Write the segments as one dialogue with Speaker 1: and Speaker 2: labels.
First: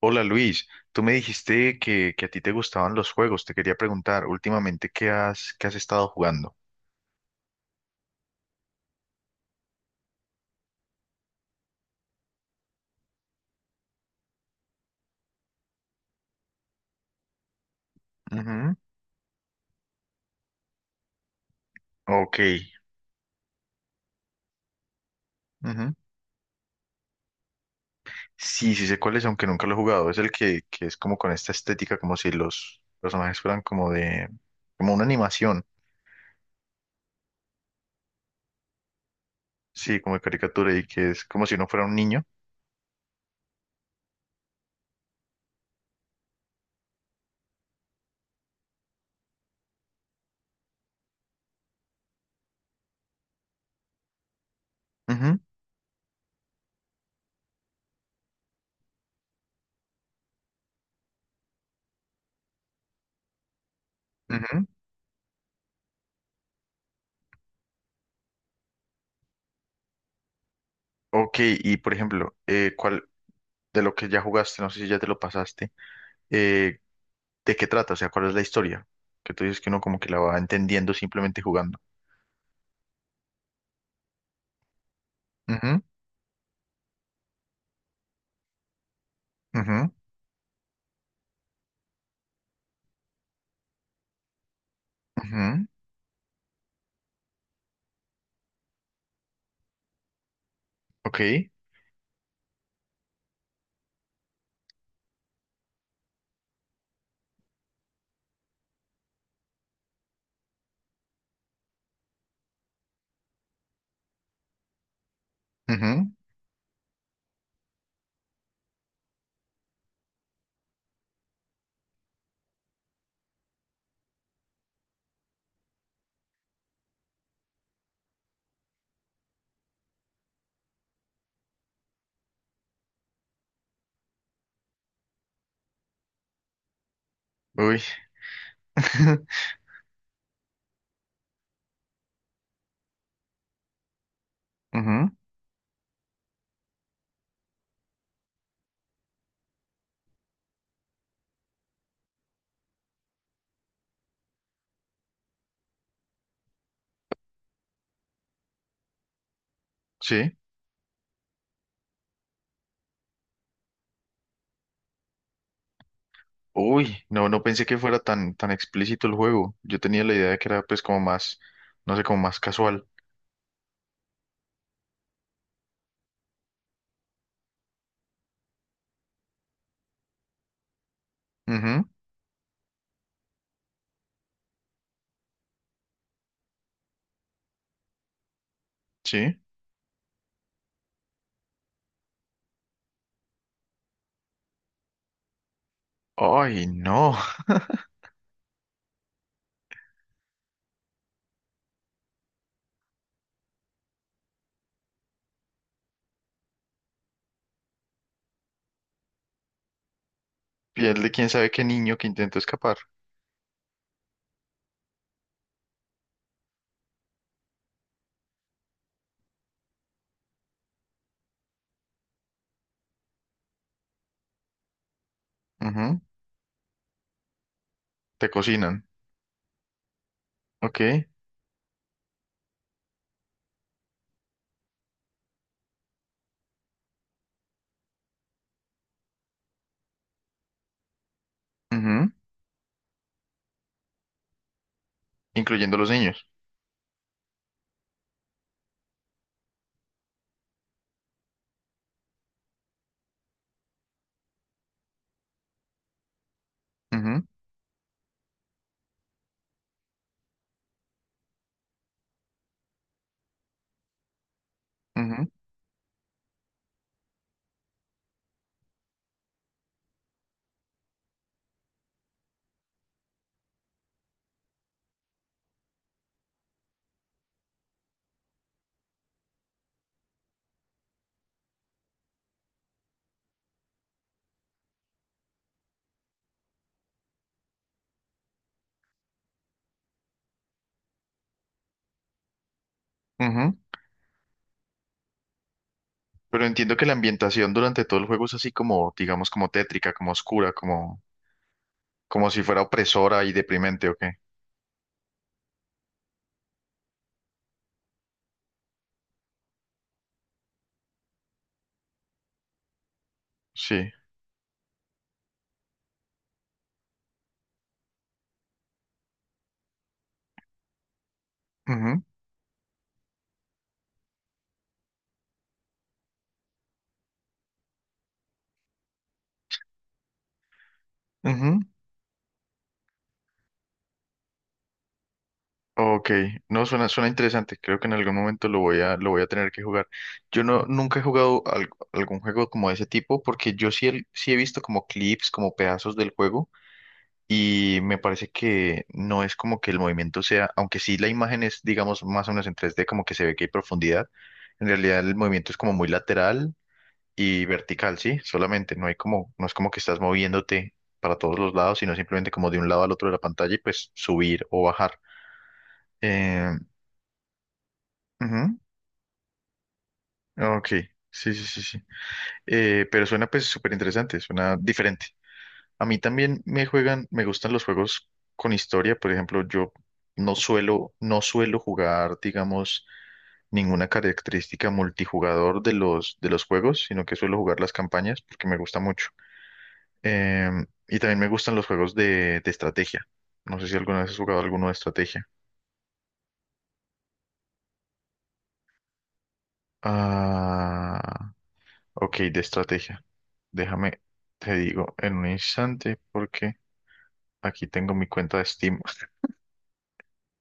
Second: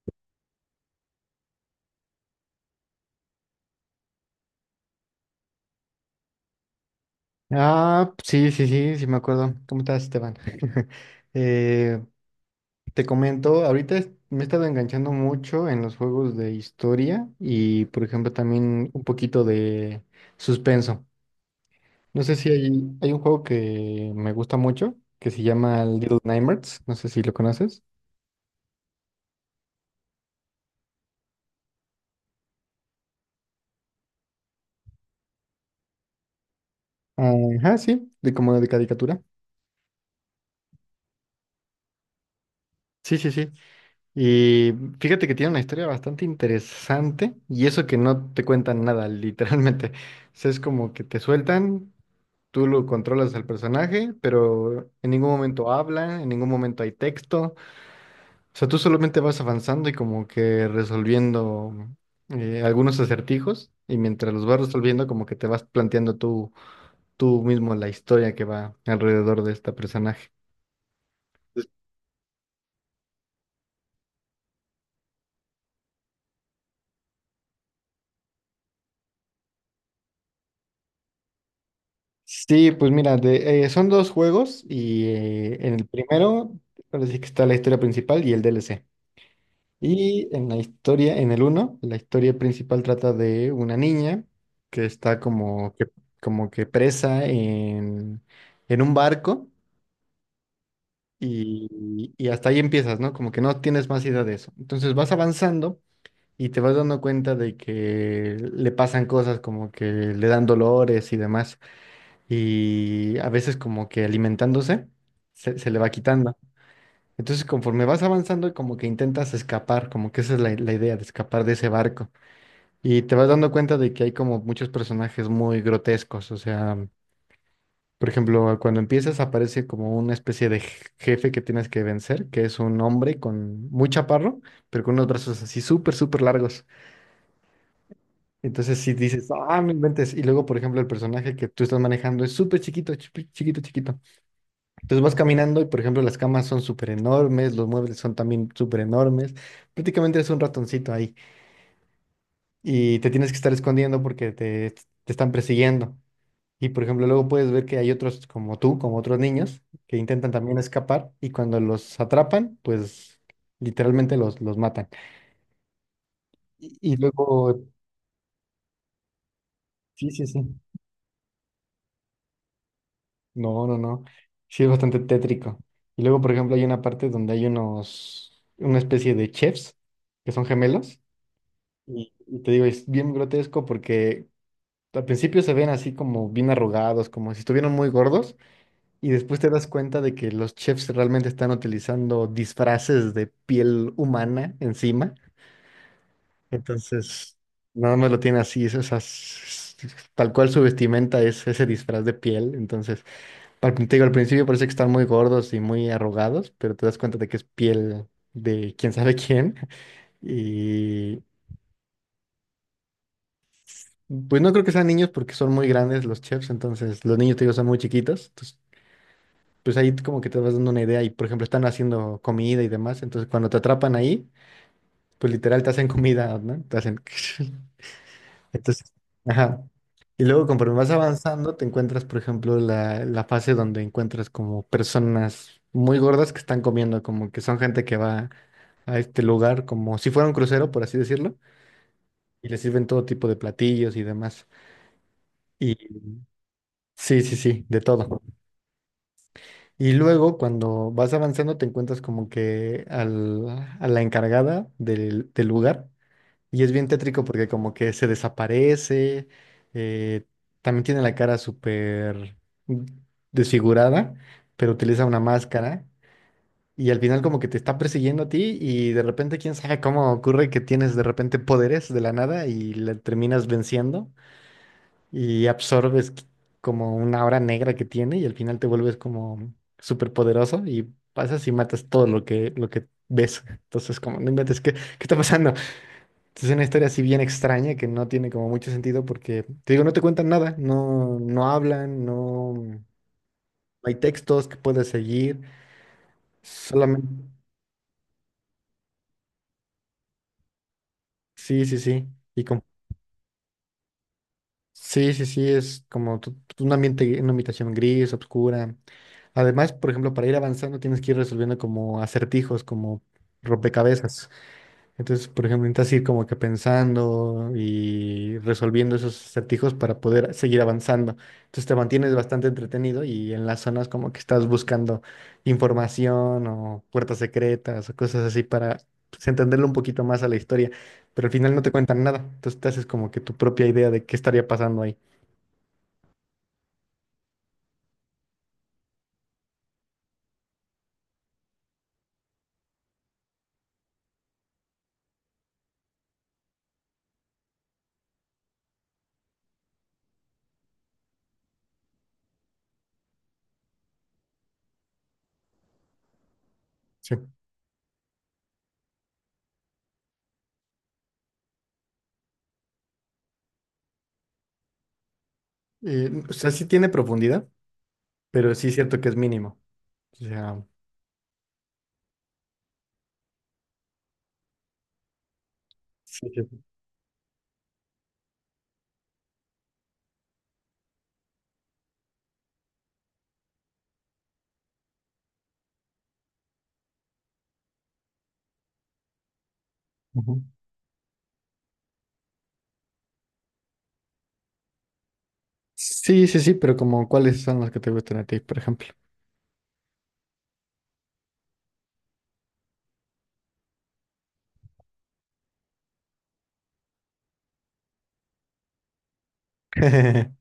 Speaker 1: Hola Luis, tú me dijiste que a ti te gustaban los juegos. Te quería preguntar últimamente qué has estado jugando.
Speaker 2: Ah, sí, sí, sí, sí me acuerdo. ¿Cómo estás, Esteban? Eh, Te comento, ahorita me he estado enganchando mucho en los juegos de historia y, por ejemplo,
Speaker 1: Ujú.
Speaker 2: también un poquito de suspenso. No sé
Speaker 1: Ok.
Speaker 2: si hay un juego que me gusta mucho que se llama
Speaker 1: Ujú.
Speaker 2: Little Nightmares. No sé si lo conoces.
Speaker 1: Sí, sí sé cuál es, aunque nunca lo he jugado. Es el que es como con esta estética, como si los personajes fueran como de, como una animación,
Speaker 2: Ajá, sí, de como de caricatura.
Speaker 1: sí, como de caricatura y que es como si uno fuera un niño.
Speaker 2: Sí, sí, sí. Y fíjate que tiene una historia bastante interesante y eso que no te cuentan nada, literalmente. O sea, es como que te sueltan, tú lo controlas al personaje, pero en ningún
Speaker 1: Ujú,
Speaker 2: momento habla, en ningún momento hay texto. O sea, tú solamente vas avanzando y como que resolviendo algunos acertijos y mientras los vas
Speaker 1: ujú.
Speaker 2: resolviendo como que te vas planteando tú, tú mismo la historia que va alrededor de este personaje.
Speaker 1: Ok, y por ejemplo, ¿cuál de lo que ya jugaste? No sé si ya te lo pasaste. eh, ¿De qué trata? O sea, ¿cuál es la historia? Que tú dices que uno como que la va entendiendo simplemente jugando.
Speaker 2: Sí, pues mira, son dos juegos y en
Speaker 1: Ujú,
Speaker 2: el primero parece que está la historia principal y el DLC.
Speaker 1: ujú,
Speaker 2: Y en la historia, en el uno, la historia principal trata de una niña que está
Speaker 1: ujú.
Speaker 2: como que presa en un barco
Speaker 1: Ok.
Speaker 2: y hasta ahí empiezas, ¿no? Como que no tienes más idea de eso. Entonces vas avanzando y te vas dando cuenta de que le pasan cosas como que le dan dolores y demás y a veces como que alimentándose se, se le va
Speaker 1: Ujú.
Speaker 2: quitando. Entonces conforme vas avanzando como que intentas escapar, como que esa es la, la idea de escapar de ese barco. Y te vas dando cuenta de que hay como muchos personajes muy grotescos, o sea, por ejemplo, cuando empiezas aparece como una especie de jefe que tienes que vencer, que es un hombre con muy chaparro, pero con unos brazos así súper, súper largos.
Speaker 1: Uy.
Speaker 2: Entonces si dices, ah, no inventes. Y luego, por ejemplo, el personaje que tú estás manejando es súper chiquito, chiquito, chiquito. Entonces
Speaker 1: Ujú.
Speaker 2: vas caminando y, por ejemplo, las camas son súper enormes, los muebles son también súper enormes. Prácticamente es un ratoncito ahí y te tienes que estar escondiendo porque te están persiguiendo. Y, por ejemplo, luego puedes ver que hay otros como tú, como otros niños, que intentan
Speaker 1: Sí.
Speaker 2: también escapar y cuando los atrapan, pues literalmente los matan. Y
Speaker 1: Uy, no, no
Speaker 2: luego,
Speaker 1: pensé que fuera tan explícito el juego. Yo tenía
Speaker 2: sí,
Speaker 1: la
Speaker 2: sí,
Speaker 1: idea de
Speaker 2: sí.
Speaker 1: que era pues como más, no sé, como más casual.
Speaker 2: No, no, no. Sí, es bastante tétrico. Y luego, por ejemplo, hay una parte donde hay unos, una especie de chefs que son gemelos.
Speaker 1: Ujú.
Speaker 2: Y te digo, es bien grotesco porque al principio se ven así como bien arrugados, como si estuvieran muy gordos, y
Speaker 1: Sí.
Speaker 2: después te das cuenta de que los chefs realmente están utilizando disfraces de piel humana encima.
Speaker 1: Ay, no.
Speaker 2: Entonces, nada más lo tiene así, es, o sea, tal cual su vestimenta es ese disfraz de piel. Entonces, te digo, al principio parece que están muy gordos y muy arrugados, pero te das cuenta de que es piel de quién sabe quién.
Speaker 1: Piel de quién sabe qué niño que intentó escapar.
Speaker 2: Pues no creo que sean niños porque son muy grandes los chefs, entonces los niños, te digo, son muy chiquitos. Entonces, pues ahí como que te vas dando una idea y, por ejemplo, están haciendo comida y demás. Entonces, cuando te atrapan ahí, pues literal te hacen
Speaker 1: Ujú.
Speaker 2: comida, ¿no? Te hacen...
Speaker 1: Te cocinan.
Speaker 2: Entonces, ajá. Y luego, conforme vas
Speaker 1: Ok.
Speaker 2: avanzando, te encuentras, por ejemplo, la fase donde encuentras como personas muy gordas que están comiendo, como que son gente que va a este lugar como si fuera un crucero, por así decirlo,
Speaker 1: Ujú.
Speaker 2: y les sirven todo tipo de platillos y demás. Y
Speaker 1: Incluyendo los niños.
Speaker 2: sí, sí, sí, de todo. Y luego cuando vas avanzando te encuentras como que al, a la encargada del, del lugar y es bien
Speaker 1: Ujú,
Speaker 2: tétrico porque como que se desaparece, eh, también tiene la cara súper desfigurada, pero utiliza una
Speaker 1: ujú,
Speaker 2: máscara y al final como que te está persiguiendo a ti y de repente quién sabe cómo ocurre que tienes de repente poderes de la nada y le terminas venciendo y absorbes como una hora negra que tiene y al final te vuelves como súper poderoso y pasas y matas todo lo que ves. Entonces, como, no inventes, ¿qué, qué está pasando? Entonces, es una historia así bien extraña que no tiene como mucho sentido porque, te digo, no te cuentan nada, no, no hablan, no, no
Speaker 1: ujú.
Speaker 2: hay textos que puedas seguir,
Speaker 1: Pero entiendo que la
Speaker 2: solamente...
Speaker 1: ambientación durante todo el juego es así como, digamos, como tétrica, como oscura, como,
Speaker 2: Sí, sí, sí.
Speaker 1: como si
Speaker 2: Y
Speaker 1: fuera opresora y deprimente, ¿o qué?
Speaker 2: sí, sí, sí, es como un ambiente, una habitación gris, oscura. Además, por ejemplo, para ir avanzando tienes que ir resolviendo como acertijos, como
Speaker 1: Sí.
Speaker 2: rompecabezas. Entonces, por ejemplo, necesitas ir como que pensando y resolviendo esos acertijos para poder seguir avanzando. Entonces te
Speaker 1: Ujú,
Speaker 2: mantienes bastante entretenido y en las zonas como que estás buscando información o puertas secretas o cosas así para pues, entenderlo un poquito más a la historia. Pero al final
Speaker 1: ujú.
Speaker 2: no te cuentan nada. Entonces te haces como que tu propia idea de qué estaría pasando ahí.
Speaker 1: Ok. No, suena, suena interesante. Creo que en algún momento lo voy a tener que jugar. Yo no, nunca he jugado al- algún juego como de ese tipo, porque yo sí he visto como clips, como pedazos del juego, y me parece que no es como que el movimiento sea, aunque sí la imagen es, digamos, más o menos en 3D como que se ve que hay profundidad. En realidad el movimiento es como muy lateral
Speaker 2: Sí.
Speaker 1: y vertical, ¿sí? Solamente, no hay como, no es como que estás moviéndote para todos los lados, sino simplemente como de un lado al otro de la pantalla y pues subir o bajar.
Speaker 2: O sea,
Speaker 1: Eh,
Speaker 2: sí tiene profundidad, pero
Speaker 1: ujú.
Speaker 2: sí es cierto que es mínimo. O sea,
Speaker 1: Ok, sí, sí, sí, sí. Pero suena pues súper interesante, suena diferente. A mí
Speaker 2: sí,
Speaker 1: también
Speaker 2: sí.
Speaker 1: me juegan, me gustan los juegos con historia, por ejemplo, yo no suelo jugar, digamos, ninguna característica multijugador de los juegos, sino que suelo jugar las campañas porque me gusta mucho.
Speaker 2: Ujú.
Speaker 1: Y también me gustan los juegos de estrategia. No sé si alguna vez has jugado alguno de estrategia.
Speaker 2: Sí, sí, sí, pero como cuáles son las que te gustan a ti, por ejemplo.
Speaker 1: Ah, ok, de estrategia. Déjame, te digo en un instante porque aquí tengo mi cuenta de Steam.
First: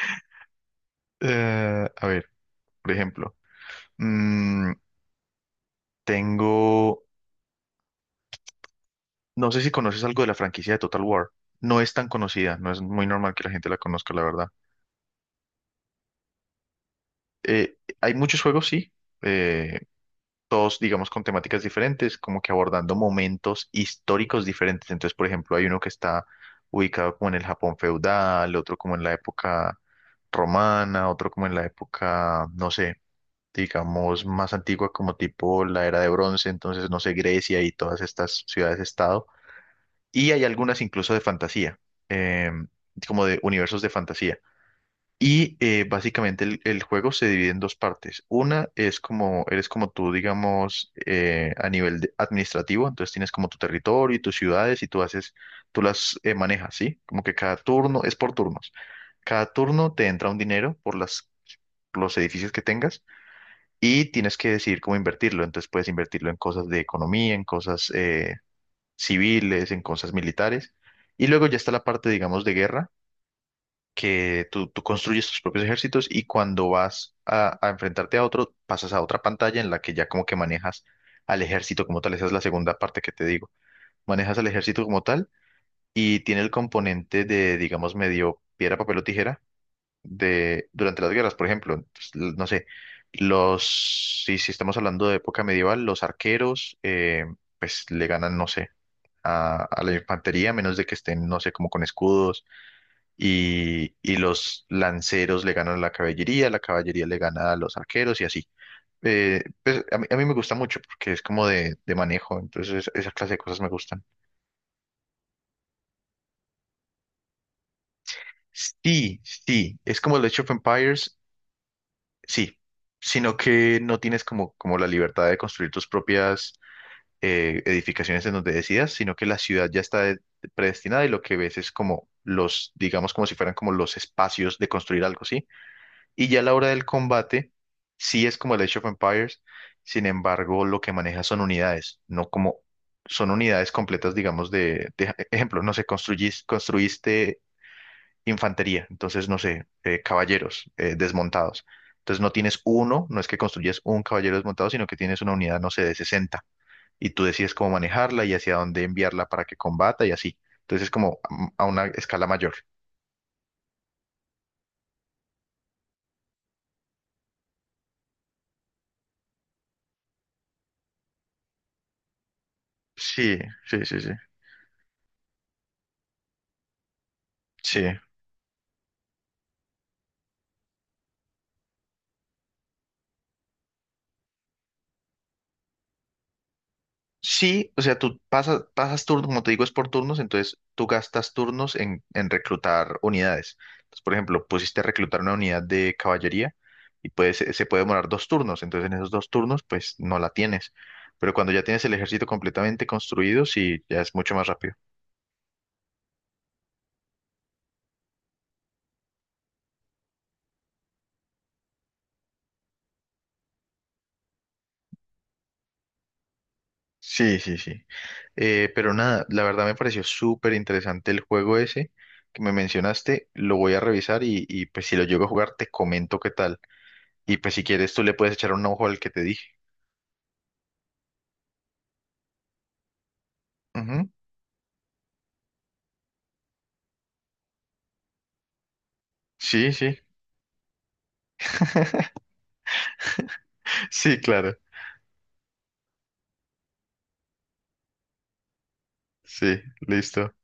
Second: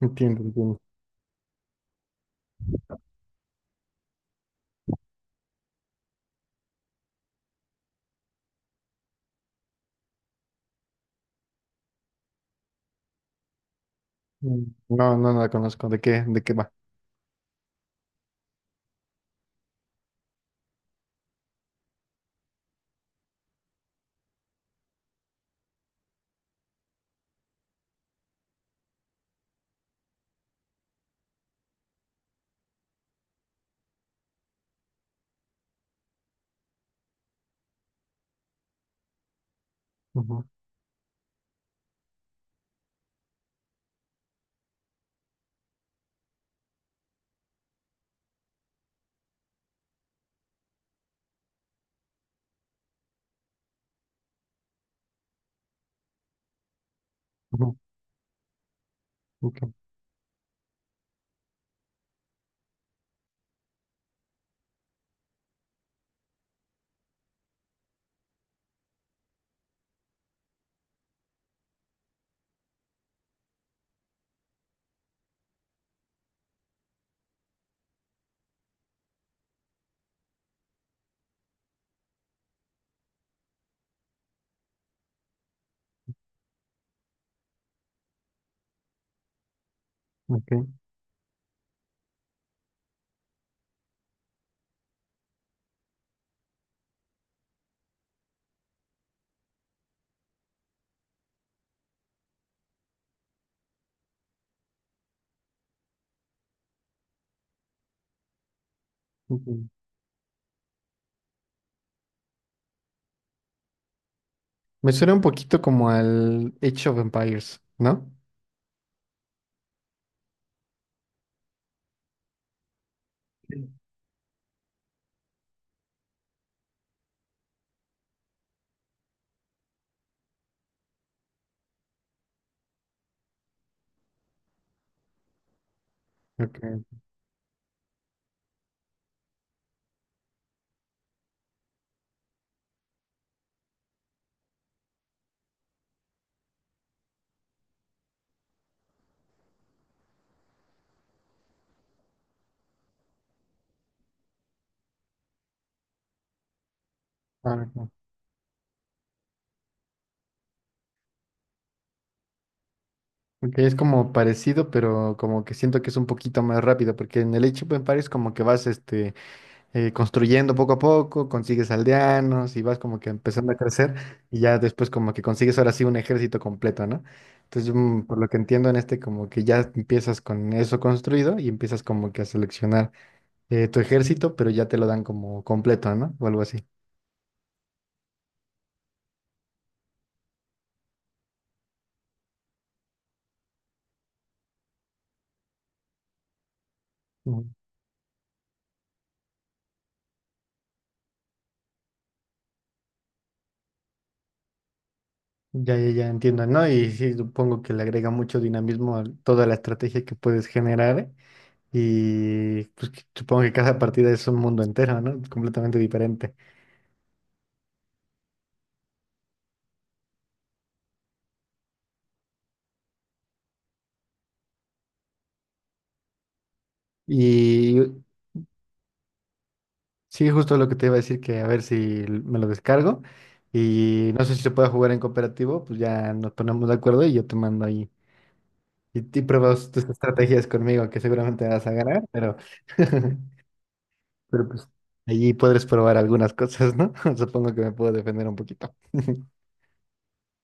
Speaker 2: Entiendo, entiendo.
Speaker 1: A ver, por ejemplo, mm, tengo, no sé si conoces algo de la franquicia de Total War. No es tan conocida, no es muy normal que la gente la conozca, la verdad.
Speaker 2: No, no, no la conozco. De qué va?
Speaker 1: Hay muchos juegos, sí. eh, Todos, digamos, con temáticas diferentes, como que abordando momentos históricos diferentes. Entonces, por ejemplo, hay uno que está ubicado como en el Japón feudal, otro como en la época romana, otro como en la época, no sé, digamos, más antigua como tipo la era de bronce, entonces, no sé, Grecia y todas estas ciudades-estado. Y hay
Speaker 2: Ujú,
Speaker 1: algunas incluso de fantasía, em, como de universos de fantasía. Y básicamente el juego se divide en dos partes. Una es como, eres como tú, digamos, a nivel de- administrativo, entonces tienes como tu territorio y tus ciudades y tú haces, tú las manejas, ¿sí? Como que cada
Speaker 2: ujú,
Speaker 1: turno, es por turnos. Cada
Speaker 2: ok,
Speaker 1: turno te entra un dinero por las, los edificios que tengas y tienes que decidir cómo invertirlo. Entonces puedes invertirlo en cosas de economía, en cosas civiles, en cosas militares. Y luego ya está la parte, digamos, de guerra que tú construyes tus propios ejércitos y cuando vas a enfrentarte a otro, pasas a otra pantalla en la que ya como que manejas al ejército como tal. Esa es la segunda parte que te digo. Manejas al ejército como tal y tiene el componente de, digamos, medio piedra, papel o tijera de,
Speaker 2: ok,
Speaker 1: durante las guerras, por ejemplo. Entonces, l- no sé, los, si estamos hablando de época medieval, los arqueros, pues le ganan, no sé. A la infantería, a menos de que estén, no sé, como con escudos y los lanceros le ganan a la caballería le gana a los arqueros y así.
Speaker 2: ok.
Speaker 1: Pues a mí me gusta mucho porque es como de manejo, entonces es- esa clase de cosas me gustan.
Speaker 2: Me suena un poquito como al Age of Empires, ¿no?
Speaker 1: Sí, sí, es como el Age of Empires, sí, sino que
Speaker 2: Sí.
Speaker 1: no tienes como, como la libertad de construir tus propias edificaciones en donde decidas, sino que la ciudad ya está de- predestinada y lo que ves es como los, digamos, como si fueran como los espacios de construir algo, ¿sí? Y ya a la hora del
Speaker 2: Ok,
Speaker 1: combate, sí es como el Age of Empires, sin embargo, lo que maneja son unidades, no como son unidades completas, digamos, de- ejemplo, no sé, construyis- construiste infantería, entonces, no sé, caballeros desmontados. Entonces no tienes uno, no es que construyes un caballero desmontado, sino que tienes una unidad, no sé, de 60 y tú decides
Speaker 2: ah,
Speaker 1: cómo
Speaker 2: ok.
Speaker 1: manejarla y hacia dónde enviarla para que combata y así. Entonces es como a una escala mayor.
Speaker 2: Ok, es como parecido, pero como que siento que es un poquito más rápido, porque en el Age of Empires como que vas este construyendo poco a poco, consigues aldeanos y vas como que
Speaker 1: Sí,
Speaker 2: empezando a
Speaker 1: sí,
Speaker 2: crecer
Speaker 1: sí, sí.
Speaker 2: y ya después como que consigues ahora sí un ejército completo, ¿no? Entonces,
Speaker 1: Sí.
Speaker 2: mm, por lo que entiendo en este, como que ya empiezas con eso construido y empiezas como que a seleccionar tu ejército, pero ya te lo dan como completo, ¿no? O algo así.
Speaker 1: Sí, o sea, tú pasas, pasas turnos, como te digo, es por turnos, entonces tú gastas turnos en reclutar unidades. Entonces, por ejemplo, pusiste a reclutar una unidad de caballería y pues
Speaker 2: Mm,
Speaker 1: se puede demorar dos turnos, entonces en esos dos turnos pues no la tienes. Pero cuando ya tienes el ejército completamente construido, sí, ya es mucho más rápido.
Speaker 2: ya, ya, ya entiendo, ¿no? Y sí, supongo que le agrega mucho dinamismo a toda la estrategia que puedes generar, ¿eh? Y pues que- supongo que cada partida es un mundo entero, ¿no? Completamente diferente.
Speaker 1: Sí, sí, sí. Pero nada, la verdad me pareció súper interesante el juego ese que me mencionaste, lo voy a revisar y pues si lo llego a jugar te comento qué tal. Y pues si
Speaker 2: Y
Speaker 1: quieres tú le puedes echar un ojo al que te dije.
Speaker 2: sí, justo lo que te iba a decir, que a ver si me lo descargo
Speaker 1: Ujú.
Speaker 2: y no sé si se puede jugar en cooperativo, pues ya nos ponemos de acuerdo y yo te mando ahí y
Speaker 1: Sí,
Speaker 2: pruebas tus
Speaker 1: sí,
Speaker 2: estrategias conmigo, que seguramente vas a ganar, pero,
Speaker 1: sí,
Speaker 2: pero
Speaker 1: claro.
Speaker 2: pues allí podrás probar algunas cosas, ¿no? Supongo que me puedo defender un poquito.
Speaker 1: Sí, listo.